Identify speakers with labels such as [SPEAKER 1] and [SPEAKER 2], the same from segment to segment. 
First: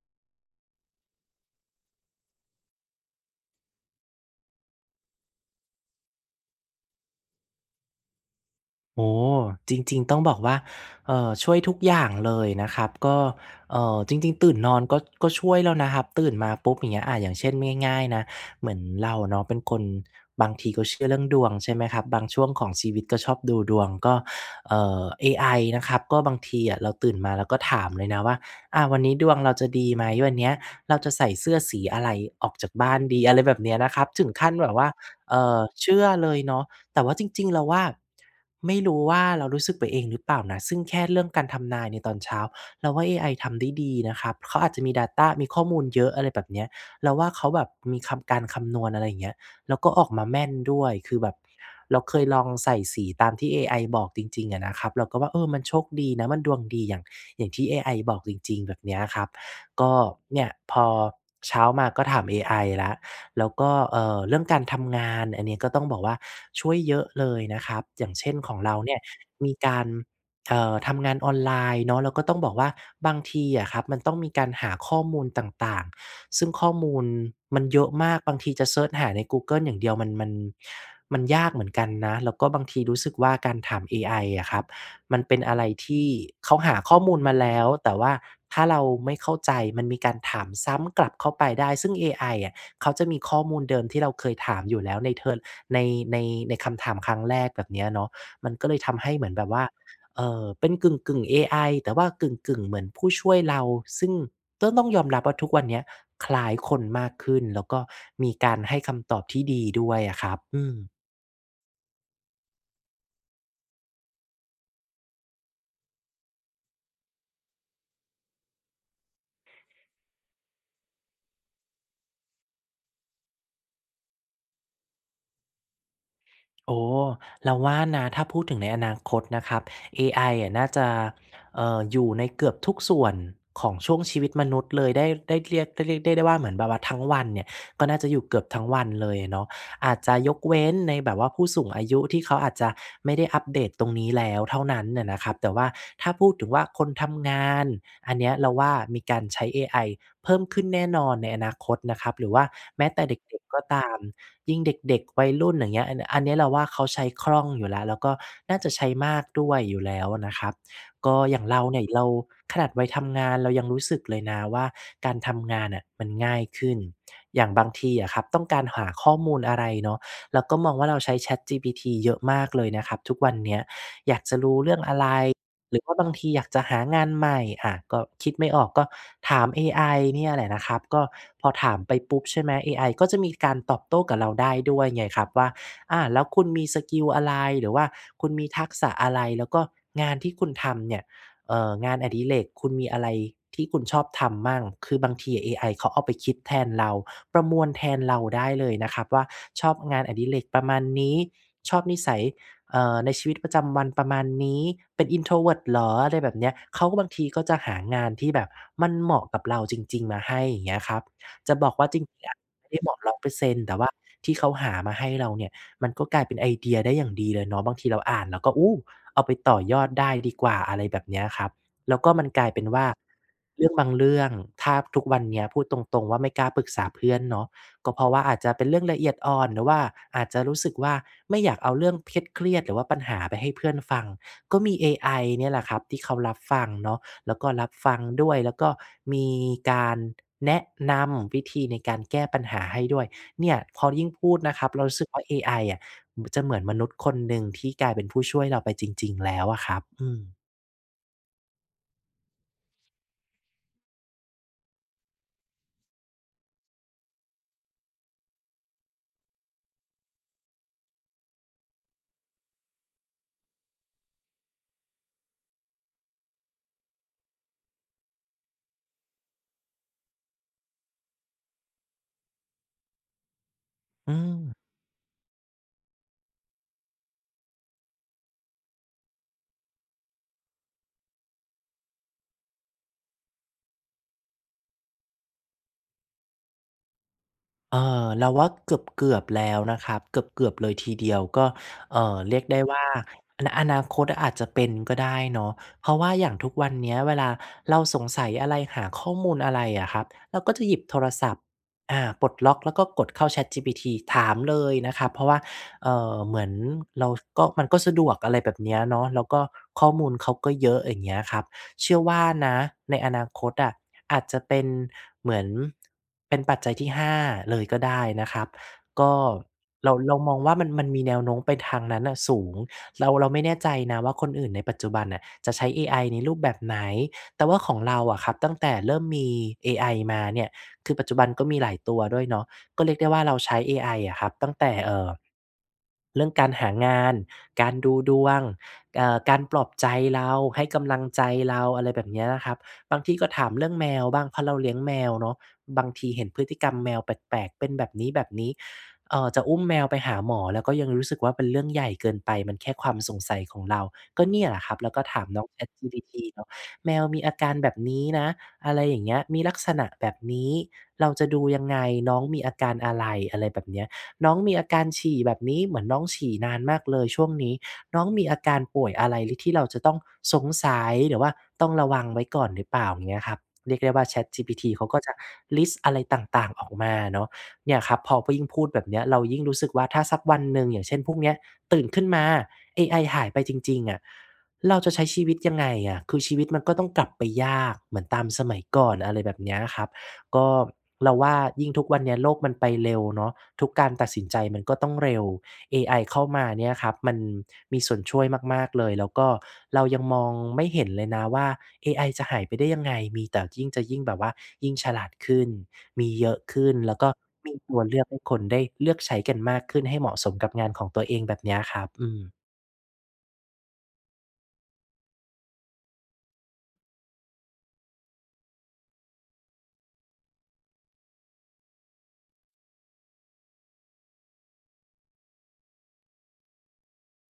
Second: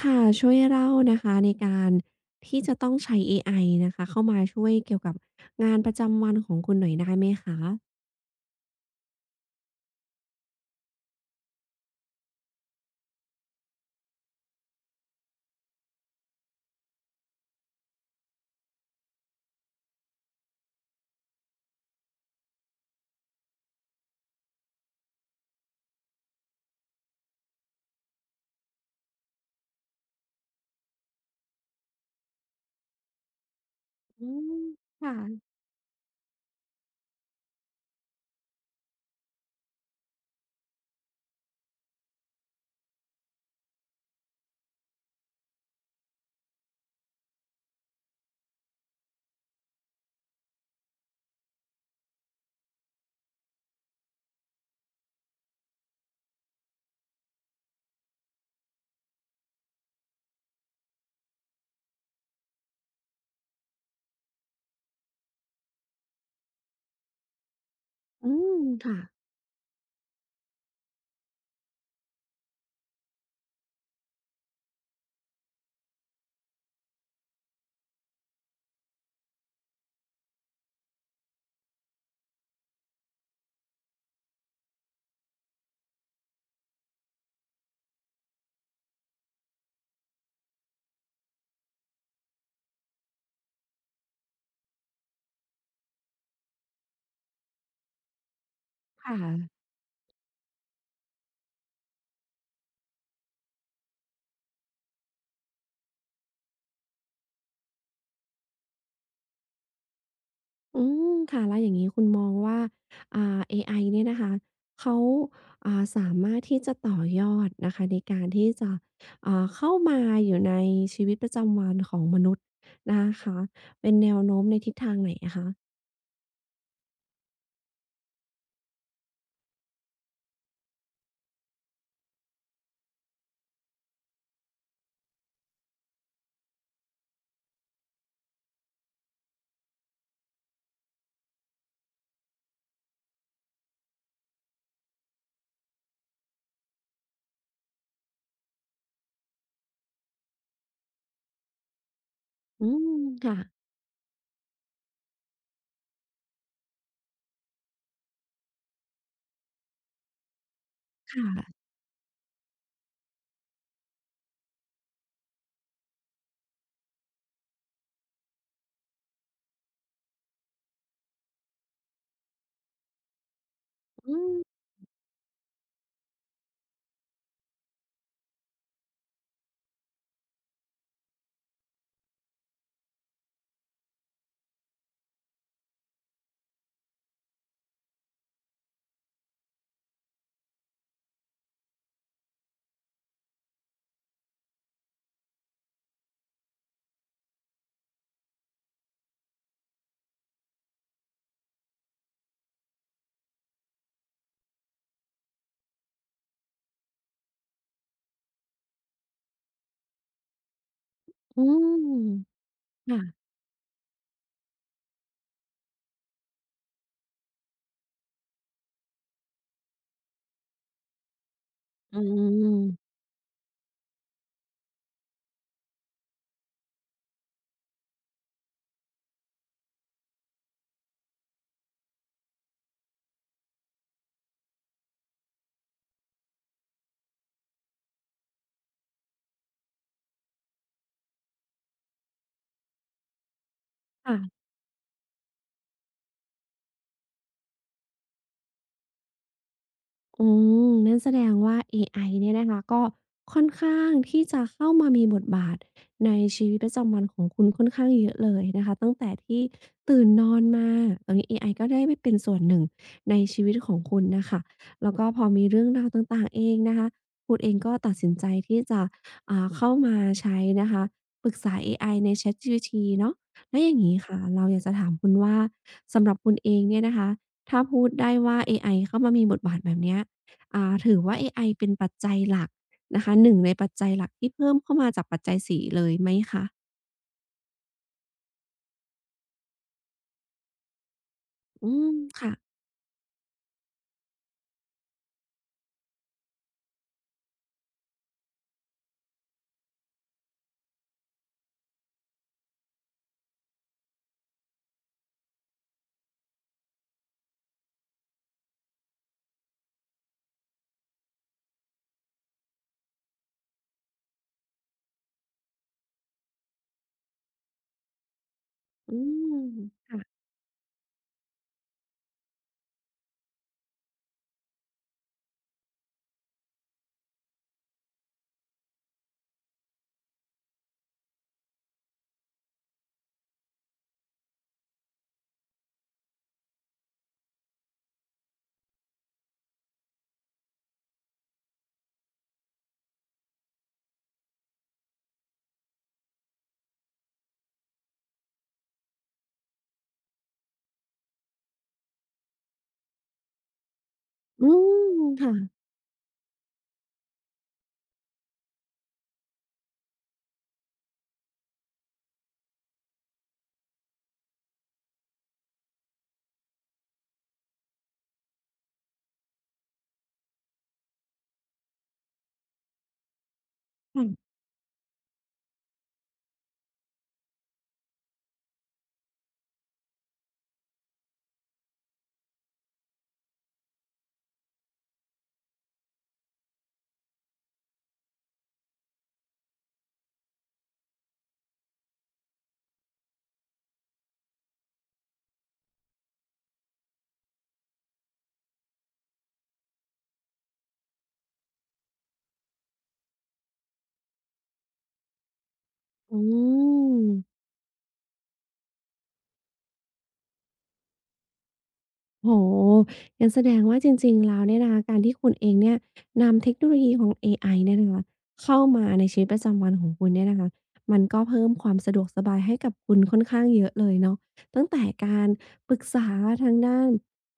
[SPEAKER 1] ค่ะช่วยเล่านะคะในการที่จะต้องใช้เอไอนะคะเข้ามาช่วยเกี่ยวกับงานประจำวันของคุณหน่อยได้ไหมคะ
[SPEAKER 2] โอ้จริงๆต้องบอกว่าช่วยทุกอย่างเลยนะครับก็จริงๆตื่นนอนก็ช่วยแล้วนะครับตื่นมาปุ๊บอย่างเงี้ยอย่างเช่นง่ายๆนะเหมือนเราเนาะเป็นคนบางทีก็เชื่อเรื่องดวงใช่ไหมครับบางช่วงของชีวิตก็ชอบดูดวงก็เอไอนะครับก็บางทีอะเราตื่นมาเราก็ถามเลยนะว่าวันนี้ดวงเราจะดีไหมวันเนี้ยเราจะใส่เสื้อสีอะไรออกจากบ้านดีอะไรแบบเนี้ยนะครับถึ
[SPEAKER 1] อื
[SPEAKER 2] งขั้
[SPEAKER 1] ม
[SPEAKER 2] นแบบว่า
[SPEAKER 1] ค่ะ
[SPEAKER 2] เชื่อเลยเนาะ แต่ว่าจริงๆ เราว่าไม่รู้ว่าเรารู้สึกไปเองหรือเปล่านะซึ่งแค่เรื่องการทำนายในตอนเช้าเราว่าเอไอทำได้ดีนะครับเขาอาจจะมี Data มีข้อมูลเยอะอะไรแบบเนี้ยเราว่าเขาแบบมีคำการคำนวณอะไรอย่างเงี้ยแล้วก็ออกมาแม่นด้วยคือแบบเราเคยลองใส่สีตามที่เอไอบอกจริงๆอะนะครับเราก็ว่าเออมันโชคดีนะมันดวงดีอย่างที่เอไอบอกจริงๆแบบเนี้ยครับก็เนี่ยพอเช้ามาก็ถามเอไอแล้ว แล้วก็เรื่องการทำงานอันนี้ก็ต้องบอกว่าช่วยเยอะเลยนะครับ อย่าง
[SPEAKER 1] อื
[SPEAKER 2] เช่นของ
[SPEAKER 1] ม
[SPEAKER 2] เราเนี่
[SPEAKER 1] ค่ะ
[SPEAKER 2] ยมีการทำงานออนไลน์เนาะแล้วก็ต้องบอกว่าบางทีอะครับมันต้องมีการหาข้อมูลต่างๆซึ่งข้อมูลมันเยอะมากบางทีจะเซิร์ชหาในกูเกิลอย่างเดียวมันยากเหมือนกันนะแล้วก็บางทีรู้สึกว่าการถามเอไออะครับมันเป็นอะไรที่เขาหาข้อมูลมาแล้วแต่ว่าถ้าเราไม่เข้าใจมันมีการถามซ้ำกลับเข้าไปได้ซึ่งเอไออะ เขาจะมีข้อมูลเดิมที่เราเคยถามอยู่แล้วในเทิร์นในในในคำถามครั้งแรกแบบเนี้ยเนาะมันก็เลยทำให้
[SPEAKER 1] ค่ะ
[SPEAKER 2] เหมือนแบบว่าเป็นกึ่งๆเอไอแต่ว่ากึ่งๆเหมือนผู้ช่วยเราซึ่งก็ต้องยอมรับว่าทุกวันเนี้ยคล้ายคนมากขึ้นแล้วก็มีการให้คำตอบที่ดีด้วยอะครับอืม
[SPEAKER 1] อืมค่ะแล้วอย่างงี้คุณมองว่าอ่าเอไอเนี่ยนะคะเขาอ่าสามารถที่จะต่อยอดนะคะในการที่จะเข้ามาอยู่ในชีวิตประจำวันของมนุษย์นะคะเป็นแนวโน้มในทิศทางไหนอะคะ
[SPEAKER 2] โอ้เราว่านะถ้าพูดถึงในอนาคตนะครับเอไออะน่าจะอยู่ในเกือบทุกส่วนของช่วงชีวิตมนุษย์เลยได้ได้เรียกได้เรียกได้ได้ว่าเหมือนแบบว่าทั้งวันเนี่ยก็น่าจะอยู่เกือบทั้งวันเลยอะเนาะอาจจะยกเว้นในแบบว่าผู้สูงอายุที่เขาอาจจะไม่ได้อัปเดตตรงนี้แล้วเท่านั้นน่ะนะครับแต่ว่าถ้าพูดถึงว่าคนทำงานอันเนี้ยเราว่ามีการใช้เอไอ เพิ่มขึ้นแน่นอนในอนาคตนะครับหรือว่า
[SPEAKER 1] อื
[SPEAKER 2] แม้
[SPEAKER 1] ม
[SPEAKER 2] แต่เ
[SPEAKER 1] ค่ะ
[SPEAKER 2] ด็กๆก็ตามยิ่งเด็กๆวัยรุ่นอย่างเงี้ยอันเนี้ยเราว่าเขาใช้คล่องอยู่แล้วแล้วก็น่าจะใช้มากด้วยอยู่แล้วนะครับ
[SPEAKER 1] ค
[SPEAKER 2] ก็อย่างเรา
[SPEAKER 1] ่ะ
[SPEAKER 2] เนี่ยเราขนาดวัยทำงานเรายังรู้สึกเลยนะว่าการทำงานน่ะมันง่ายขึ้นอย่างบางทีอะครับต้องการหาข้อมูลอะไรเนาะเราก็มองว่าเราใช้ ChatGPT เยอะมากเลยนะครับทุกวันเนี้ย
[SPEAKER 1] อืม
[SPEAKER 2] อะไรหรือว่าบางทีอยากจะหางานใหม่ก็คิดไม่ออกก็ถามเอไอเนี่ยแหละนะครับก็พอถามไปปุ๊บใช่ไหมเอไอก็จะมีการตอบโต้กับเราได้ด้วยไงครับว่าแล้วคุณมีสกิลอะไรหรือว่าคุณมีทักษะอะไรแล้วก็งานที่คุณทำเนี่ยงานอดิเรกคุณมีอะไรที่คุณชอบทำมั่งคือบางทีเอไอเขาเอาไปคิดแทนเราประมวลแทนเราได้เลยนะครับว่าชอบงานอดิเรกประมาณนี้ชอบนิสัย ในชีวิตประจำวันประมาณนี้เป็น introvert เหรออะไรแบบเนี้ยเขาก็บางทีก็จะหางานที่แบบมันเหมาะกับเราจริงๆมาให้อย่างเงี้ยครับ
[SPEAKER 1] อื
[SPEAKER 2] จะบ
[SPEAKER 1] ม
[SPEAKER 2] อกว่าจริงๆอะไม่ได้เหมาะ
[SPEAKER 1] ค่ะ
[SPEAKER 2] 100%แต่ว่าที่เขาหามาให้เราเนี่ยมันก็กลายเป็นไอเดียได้อย่างดีเลยเนาะบางทีเราอ่านแล้วก็อู้เอาไปต่อยอดได้ดีกว่าอะไรแบบเนี้ยครับแล้
[SPEAKER 1] อื
[SPEAKER 2] วก็มันกลายเป็นว่า
[SPEAKER 1] ม
[SPEAKER 2] เรื่องบางเรื่องถ้าทุกวันเนี้ยพูดตรงๆว่าไม่กล้าปรึกษาเพื่อนเนาะ ก็เพราะว่าอาจจะเป็นเรื่องละเอียดอ่อนหรือว่าอาจจะรู้สึกว่าไม่อยากเอาเรื่องเครียดๆหรือว่าปัญหาไปให้เพื่อนฟังก็มีเอไอเนี่ยแหละครับที่เขารับฟังเนาะแล้วก็รับฟังด้วยแล้วก็มีการแนะนำวิธีในการแก้ปัญหาให้ด้วยเนี่ยพอยิ่งพูด
[SPEAKER 1] ค่ะ
[SPEAKER 2] นะครับเรารู้สึกว่าเอไออะจะเหมือนมนุษย์คนหนึ่งที่กลายเป็นผู้ช่วยเราไปจริงๆแล้วอะครับ
[SPEAKER 1] อืมนั่นแสดงว่าเอไอเนี่ยนะคะก็ค่อนข้างที่จะเข้ามามีบทบาทในชีวิตประจำวันของคุณค่อนข้างเยอะเลยนะคะตั้งแต่ที่ตื่นนอนมาตอนนี้เอไอก็ได้ไปเป็นส่วนหนึ่งในชีวิตของคุณน่ะค่ะแล้วก็พอมีเรื่องราวต่างๆเองนะคะคุณเองก็ตัดสินใจที่จะเข้ามาใช้นะคะปรึกษาเอไอใน ChatGPT เนาะแล้วอย่างงี้
[SPEAKER 2] อื
[SPEAKER 1] ค่ะ
[SPEAKER 2] ม
[SPEAKER 1] เราอยากจะถามคุณว่าสำหรับคุณเองเนี่ยนะคะถ้าพูดได้ว่าเอไอเข้ามามีบทบาทแบบเนี้ย ถือว่าเอไอเป็นปัจจัยหลักนะคะหนึ่งในปัจจัยหลักที่เพิ่มเข้ามาจากปัจจัยสีเลยไหมคะ
[SPEAKER 2] เอเราว่าเกือบๆแล้วนะครับเกือบๆเลยทีเดียวก็
[SPEAKER 1] อืมค่ะ
[SPEAKER 2] เรียกได้ว่าอนาคตอาจจะเป็นก็ได้เนาะเพราะว่าอย่างทุกวันเนี้ยเวลาเราสงสัยอะไรหาข้อมูลอะไรอะครับเราก็จะหยิบโทรศัพท์ปลดล็อกแล้วก็กดเข้า ChatGPT ถามเลยนะครับเพราะว่าเหมือนเราก็มันก็สะดวกอะไรแบบเนี้ยเนาะแล้วก็ข้อมูลเขาก็เยอะอย่างเงี้ยครับ เชื่อว่านะในอนาคตอะอาจจะเป็นเหมือนเป็นปัจจัยที่5เลยก็ได้นะครับ
[SPEAKER 1] อื
[SPEAKER 2] ก็
[SPEAKER 1] ม
[SPEAKER 2] เรา
[SPEAKER 1] ค่ะ
[SPEAKER 2] เรามองว่ามันมีแนวโน้มไปทางนั้นน่ะสูงเราไม่แน่ใจนะว่าคนอื่นในปัจจุบันน่ะจะใช้เอไอในรูปแบบไหนแต่ว่าของเราอะครับตั้งแต่เริ่มมีเอไอมาเนี่ยคือปัจจุบันก็มีหลายตัวด้วยเนาะก็เรียกได้ว่าเราใช้เอไออะครับตั้งแต่เรื่องการหางานการดูดวง การปลอบใจเราให้กำลังใจเราอะไรแบบเนี้ยนะครับบางทีก็ถามเรื่องแมวบ้างเพราะเราเลี้ยงแมวเนาะบางทีเห็นพฤติกรรมแมวแปลกๆเป็นแบบนี้ๆจะอุ้มแมวไปหาหมอแล้วก็ยังรู้สึกว่าเป็นเรื่องใหญ่เกินไปมันแค่ความสงสัยของเราก็เนี่
[SPEAKER 1] อื
[SPEAKER 2] ยแหละครับแล้วก็
[SPEAKER 1] ม
[SPEAKER 2] ถาม
[SPEAKER 1] ค่ะ
[SPEAKER 2] น้อง ChatGPT เนาะแมวมีอาการแบบนี้นะอะไรอย่างเงี้ยมีลักษณะแบบนี้เราจะดูยังไงน้องมีอาการอะไรอะไรแบบเนี้ยน้องมีอาการฉี่แบบนี้เหมือนน้องฉี่นานมากเลยช่วงนี้ น้องมีอาการป่วยอะไรหรือที่เราจะต้องสงสัยหรือว่าต้องระวังไว้ก่อนหรือเปล่าอย่างเงี้ยครับเรียกได้ว่า
[SPEAKER 1] ค่ะ
[SPEAKER 2] ChatGPT เขาก็จะลิสต์อะไรต่างๆออกมาเนาะเนี่ยครับพอยิ่งพูดแบบเนี้ยเรายิ่งรู้สึกว่าถ้าสักวันหนึ่งอย่างเช่นพวกเนี้ยตื่นขึ้นมาเอไอหายไปจริงๆอะเราจะใช้ชีวิตยังไงอะคือชีวิตมันก็ต้องกลับไปยากเหมือนตามสมัยก่อนอะไรแบบเนี้ยครับก็เราว่ายิ่งทุกวันเนี้ยโลกมันไปเร็วเนาะทุกการตัดสินใจมันก็ต้องเร็ว เอไอเข้ามาเนี่ยครับมันมีส่วนช่วยมากๆเลยแล้วก็เรายังมองไม่เห็นเลยนะว่าเอไอจะหายไปได้ยังไงมีแต่ยิ่งจะยิ่งแบบว่ายิ่งฉลาดขึ้นมี
[SPEAKER 1] อื
[SPEAKER 2] เยอะขึ้นแล้ว
[SPEAKER 1] ม
[SPEAKER 2] ก็มีตัวเลือกให้คนได้เลือกใช้กันมากขึ้นให้เหมาะสมกับงานของตัวเองแบบเนี้ยครับอืม
[SPEAKER 1] โอ้โฮงั้นแสดงว่าจริงๆแล้วเนี่ยนะคะการที่คุณเองเนี่ยนำเทคโนโลยีของเอไอเนี่ยนะคะเข้ามาในชีวิตประจำวันของคุณเนี่ยนะคะมันก็เพิ่มความสะดวกสบายให้กับคุณค่อนข้างเยอะเลยเนาะตั้งแต่การปรึกษาทางด้าน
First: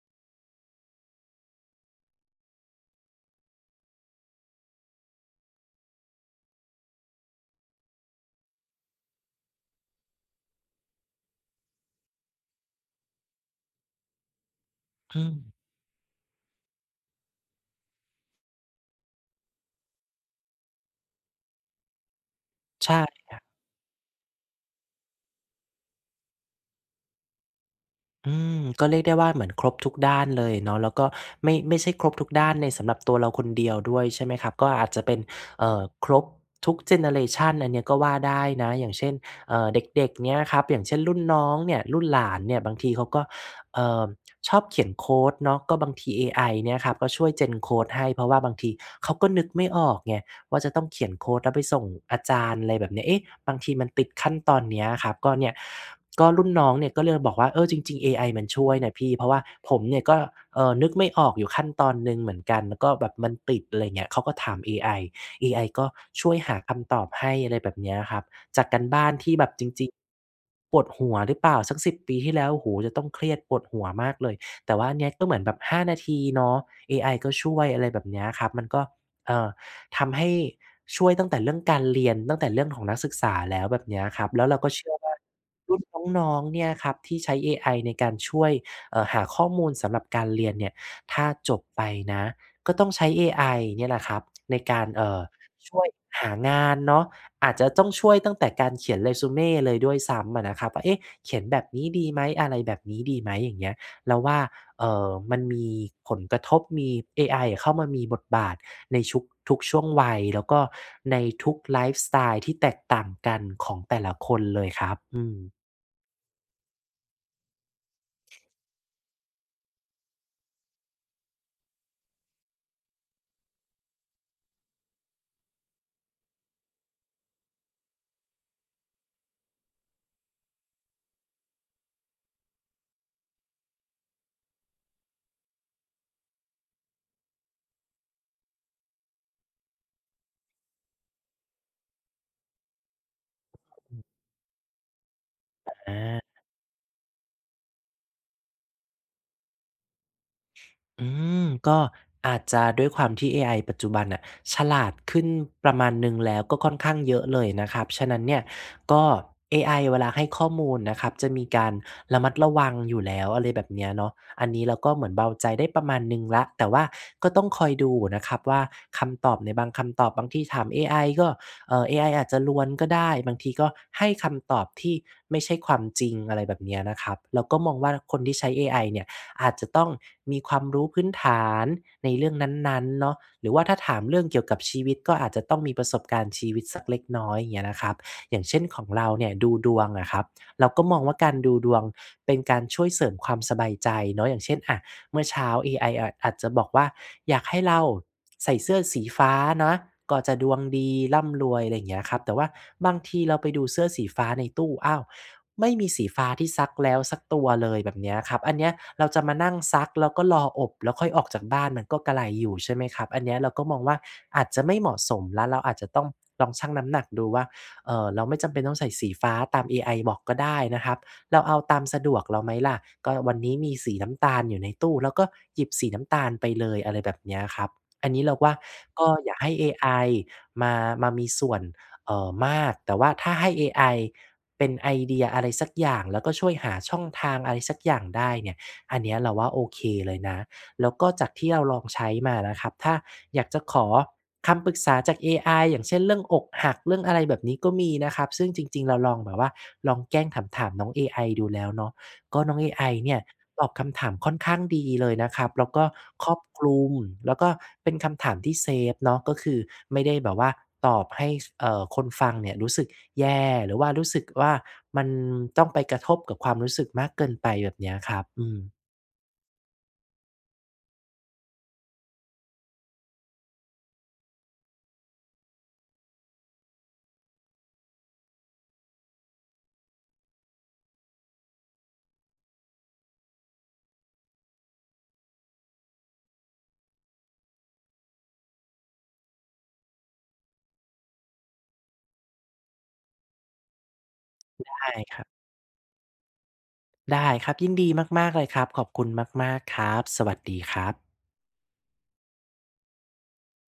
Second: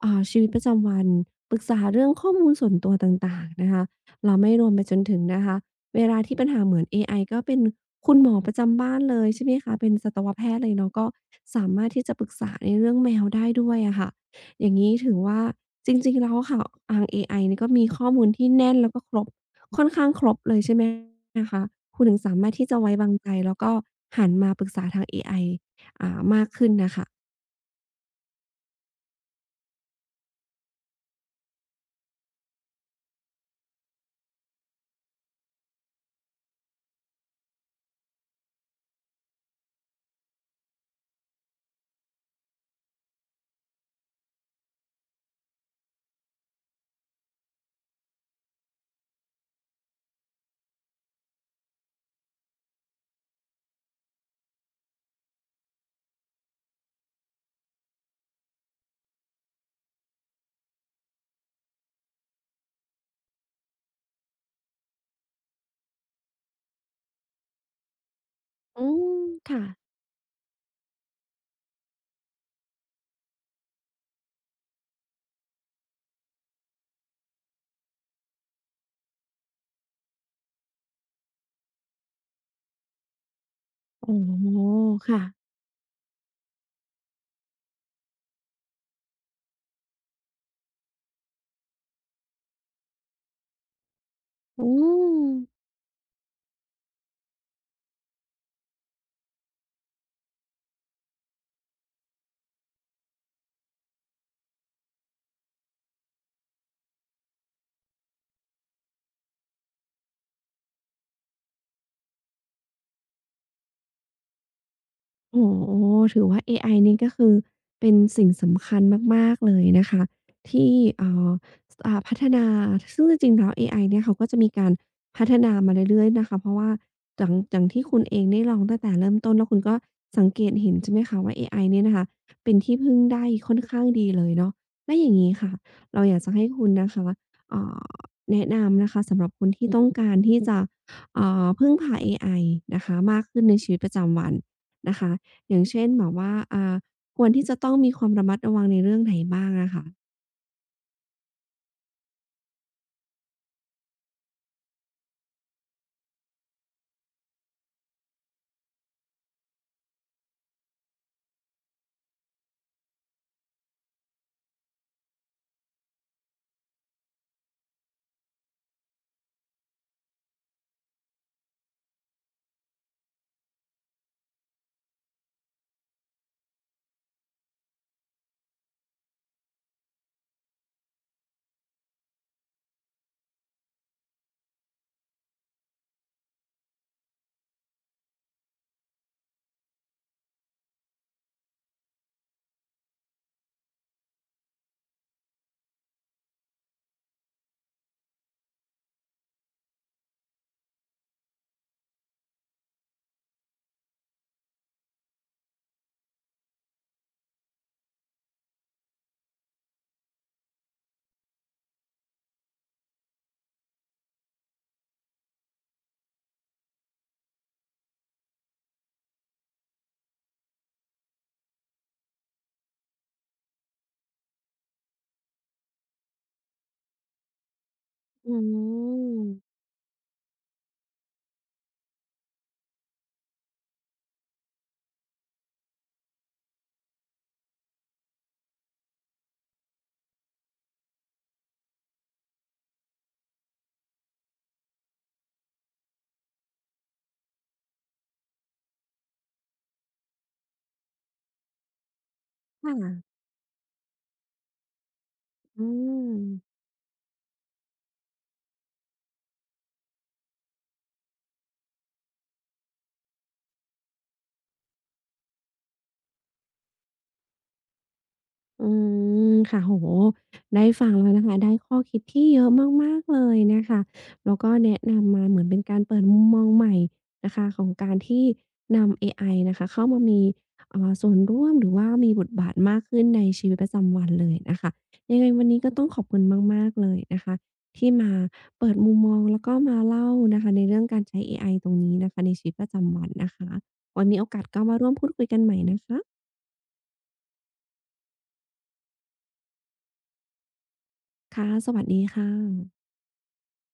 [SPEAKER 1] ชีวิตประจำวัน ปรึกษาเรื่องข้อมูลส่วนตัวต่างๆนะคะแล้วไม่รวมไปจนถึงนะคะเวลาที่ปัญหาเหมือนเอไอก็เป็นคุณหมอประจำบ้านเลยใช่ไหมคะเป็นสัตวแพทย์เลยเนาะก็สามารถที่จะปรึกษาในเรื่องแมวได้ด้วยอะค่ะ อย่างนี้ถือ
[SPEAKER 2] อืม
[SPEAKER 1] ว่าจริงๆแล้วอะค่ะทางเอไอนี่ก็มีข้อมูลที่แน่นแล้วก็ครบค่อนข้างครบเลยใช่ไหมคะคุณถึงสามารถที่จะไว้
[SPEAKER 2] ใช่
[SPEAKER 1] วาง
[SPEAKER 2] ค
[SPEAKER 1] ใจ
[SPEAKER 2] รั
[SPEAKER 1] แล้
[SPEAKER 2] บ
[SPEAKER 1] วก็หันมาปรึกษาทางเอไอมากขึ้นน่ะค่ะ
[SPEAKER 2] อืมก็เรียกได้ว่าเหมือนครบทุกด้านเลยเนาะแล้วก็ไม่ใช่ครบทุกด้านในสำหรับตัวเราคนเดียวด้วยใช่ไหมครับก็อาจจะเป็นครบทุกเจเนอเรชันอันเนี้ยก็ว่าได้นะอย่างเช่นเด็กๆเนี้ยครับอย่างเช่นรุ่นน้องเนี่ยรุ่นหลานเนี่ยบางทีเขาก็เอ่อชอบเขียนโคดเนาะก็บางทีเอไอเนี่ยครับก็ช่วย gen โคดให้เพราะว่าบางทีเขาก็นึกไม่ออกไง ว่าจะต้องเขียนโคดแล้วไปส่งอาจารย์อะไรแบบเนี้ยเอ๊ะบางทีมันติดขั้นตอนเนี้ยครับก็เนี่ยก็รุ่นน้องเนี่ยก็เลยบอกว่าเออจริงๆเอไอมันช่วยนะพี่เพราะว่าผมเนี่ยก็นึกไม่ออกอยู่ขั้นตอนหนึ่งเหมือนกัน แล้วก็แบบมันติดอะไรเงี้ยเขาก็ถามเอไอเอไอก็ช่วยหาคำตอบให้อะไรแบบเนี้ยครับ จากกา
[SPEAKER 1] อื
[SPEAKER 2] รบ้า
[SPEAKER 1] ม
[SPEAKER 2] นที่แบบ
[SPEAKER 1] ค่ะ
[SPEAKER 2] จริงๆปวดหัวหรือเปล่าสัก10 ปีที่แล้วโอ้โฮจะต้องเครียดปวดหัวมากเลยแต่ว่าอันเนี้ยก็เหมือนแบบ5 นาทีเนาะเอไอก็ช่วยอะไรแบบเนี้ยครับมันก็เอ่อ ทำให้ช่วยตั้งแต่เรื่องการเรียนตั้งแต่เรื่องของนักศึกษาแล้วแบบเนี้ย
[SPEAKER 1] โอ้
[SPEAKER 2] ครับแล้วเราก็เชื่อว่า
[SPEAKER 1] โค่ะ
[SPEAKER 2] รุ่นน้องๆเนี่ยครับที่ใช้เอไอในการช่วยหาข้อมูลสำหรับการเรียนเนี่ยถ้าจบไปนะก็ต้องใช้เอไอเนี่ยแหละครับใน
[SPEAKER 1] อื
[SPEAKER 2] การ
[SPEAKER 1] ม
[SPEAKER 2] ช่วยหางานเนาะอาจจะต้องช่วยตั้งแต่การเขียน resume เลยด้วยซ้ำอะนะครับว่าเอ๊ะเขียนแบบนี้ดีไหมอะไรแบบนี้ดีไหมอย่างเงี้ยเราว่า มันมีผลกระทบมีเอไออะเข้ามามีบทบาทในชุกทุกช่วงวัยแล้วก็ในทุกไลฟ์สไตล์ที่แตกต่างกันของแต่ละคนเลยครับอืม
[SPEAKER 1] โอ้โฮถือว่าเอไอนี่ก็คือเป็นสิ่งสำคัญมากๆเลยนะคะที่เอ่อพัฒนาซึ่งจริงๆแล้วเอไอเนี่ยเขาก็จะมีการพัฒนามาเรื่อยๆนะคะเพราะว่าอย่างอย่างที่คุณเองได้ลองตั้งแต่เริ่มต้นแล้วคุณก็สังเกตเห็นใช่ไหมคะว่าเอไอเนี่ยนะคะเป็นที่พึ่งได้ค่อนข้างดีเลยเนาะแล้วอย่างงี้ค่ะเราอยากจะให้คุณนะคะเอ่อแนะนำนะคะสำหรับคนที่ต้องการที่จะพึ่งพาเอไอนะคะมากขึ้นในชีวิตประจำวันนะคะ อย่างเช่นแบบว่า
[SPEAKER 2] อา
[SPEAKER 1] ควรที่จะต้องมีความระมัดระวังในเรื่องไหนบ้างอะค่ะ
[SPEAKER 2] อืมก็อาจจะด้วยความที่เอไอปัจจุบันน่ะฉลาดขึ้นประมาณหนึ่งแล้วก็ค่อนข้างเยอะเลยนะครับฉะนั้นเนี่ยก็เอไอเวลาให้ข้อมูลนะครับจะมีการระมัดระวังอยู่แล้วอะไรแบบเนี้ยเนาะอันนี้เราก็เหมือนเบาใจได้ประมาณหนึ่งแล้วแต่ว่าก็ต้องคอยดูนะครับว่าคำตอบในบางคำตอบบางทีถามเอไอก็เอไออาจจะลวนก็ได้บางทีก็ให้คำตอบที่ไม่ใช่ความจริงอะไรแบบเนี้ยนะครับเราก็มองว่าคนที่ใช้เอไอเนี่ย อาจจะต้องมีความรู้พื้นฐานในเรื่องนั้นๆเนาะหรือว่าถ้าถามเรื่องเกี่ยวกับชีวิตก็อาจจะต้องมีประสบการณ์ชีวิตสักเล็กน้อยอย่างเงี้ยนะครับอย่างเช่นของเราเนี่ยดูดวงอะครับเราก็มองว่าการดูดวงเป็นการช่วยเสริมความสบายใจเนาะอย่างเช่นอะ เมื่อเช้าเอไออาจจะบอกว่าอยากให้เราใส่เสื้อสีฟ้านะก็จะดวงดีร่ำรวยอะไรอย่างเงี้ยครับแต่ว่าบางทีเราไปดูเสื้อสีฟ้าในตู้อ้าวไม่มีสีฟ้าที่ซักแล้วสักตัวเลยแบบเนี้ยครับอันเนี้ยเราจะมานั่งซักแล้วก็รออบแล้วค่อยออกจากบ้านมันก็กระไรอยู่ใช่ไหมครับอันเนี้ยเราก็มองว่าอาจจะไม่เหมาะสมแล้วเราอาจจะต้องลองชั่งน้ำหนักดูว่าเราไม่จำเป็นต้องใส่สีฟ้าตามเอไอบอกก็ได้นะครับ เราเอาตามสะดวกเราไหมล่ะก็วันนี้มีสีน้ำตาลอยู่ในตู้เราก็หยิบสีน้ำตาลไปเลยอะไรแบบเนี้ยครับอันนี้เรา
[SPEAKER 1] อื
[SPEAKER 2] ว่าก็
[SPEAKER 1] ม
[SPEAKER 2] อย่าให้เอไอมามามีส่วนมากแต่ว่าถ้าให้เอไอเป็นไอเดียอะไรสักอย่างแล้วก็ช่วยหาช่องทางอะไรสักอย่างได้เนี่ยอันเนี้ยเราว่าโอเคเลยนะ แล้วก็จากที่เราลองใช้มานะครับถ้าอยากจะขอคำปรึกษาจากเอไออย่างเช่นเรื่องอกหักเรื่องอะไรแบบนี้ก็มีนะครับซึ่งจริงๆเราลองแบบว่าลองแกล้งถามๆน้องเอไอดูแล้วเนาะก็น้อง
[SPEAKER 1] ค
[SPEAKER 2] เอไอเนี่
[SPEAKER 1] ่ะ
[SPEAKER 2] ยตอบคำถามค่อนข้างดีเลยนะครับแล้
[SPEAKER 1] อื
[SPEAKER 2] วก็
[SPEAKER 1] ม
[SPEAKER 2] ครอบคลุมแล้วก็เป็นคำถามที่เซฟเนาะก็คือไม่ได้แบบว่าตอบให้สคนฟังเนี่ยรู้สึกแย่หรือว่ารู้สึกว่ามันต้องไปกระทบกับความรู้สึกมากเกินไปแบบเนี้ยครับอืม
[SPEAKER 1] อืมค่ะโอ้โฮได้ฟังแล้วนะคะได้ข้อคิดที่เยอะมากๆเลยนะคะแล้วก็แนะนำมาเหมือนเป็นการเปิดมุมมองใหม่นะคะของการที่นำเอไอนะคะเข้ามามีส่วนร่วมหรือว่ามีบทบาทมากขึ้นในชีวิตประจำวันเลยนะคะยังไงวันนี้ก็ต้องขอบคุณมากๆเลยนะคะที่มาเปิดมุมมองแล้วก็มาเล่านะคะในเรื่องการใช้เอไอตรงนี้นะคะในชีวิตประจำวันนะคะไว้มีโอกาสก็มา
[SPEAKER 2] ใช่
[SPEAKER 1] ร่วมพูด
[SPEAKER 2] ครั
[SPEAKER 1] คุย
[SPEAKER 2] บ
[SPEAKER 1] กันใหม่นะคะ
[SPEAKER 2] ได้ครับยินดีมากๆเลยครับขอบคุณมากๆครับสวัสดีครับ
[SPEAKER 1] ค่ะสวัสดีค่ะ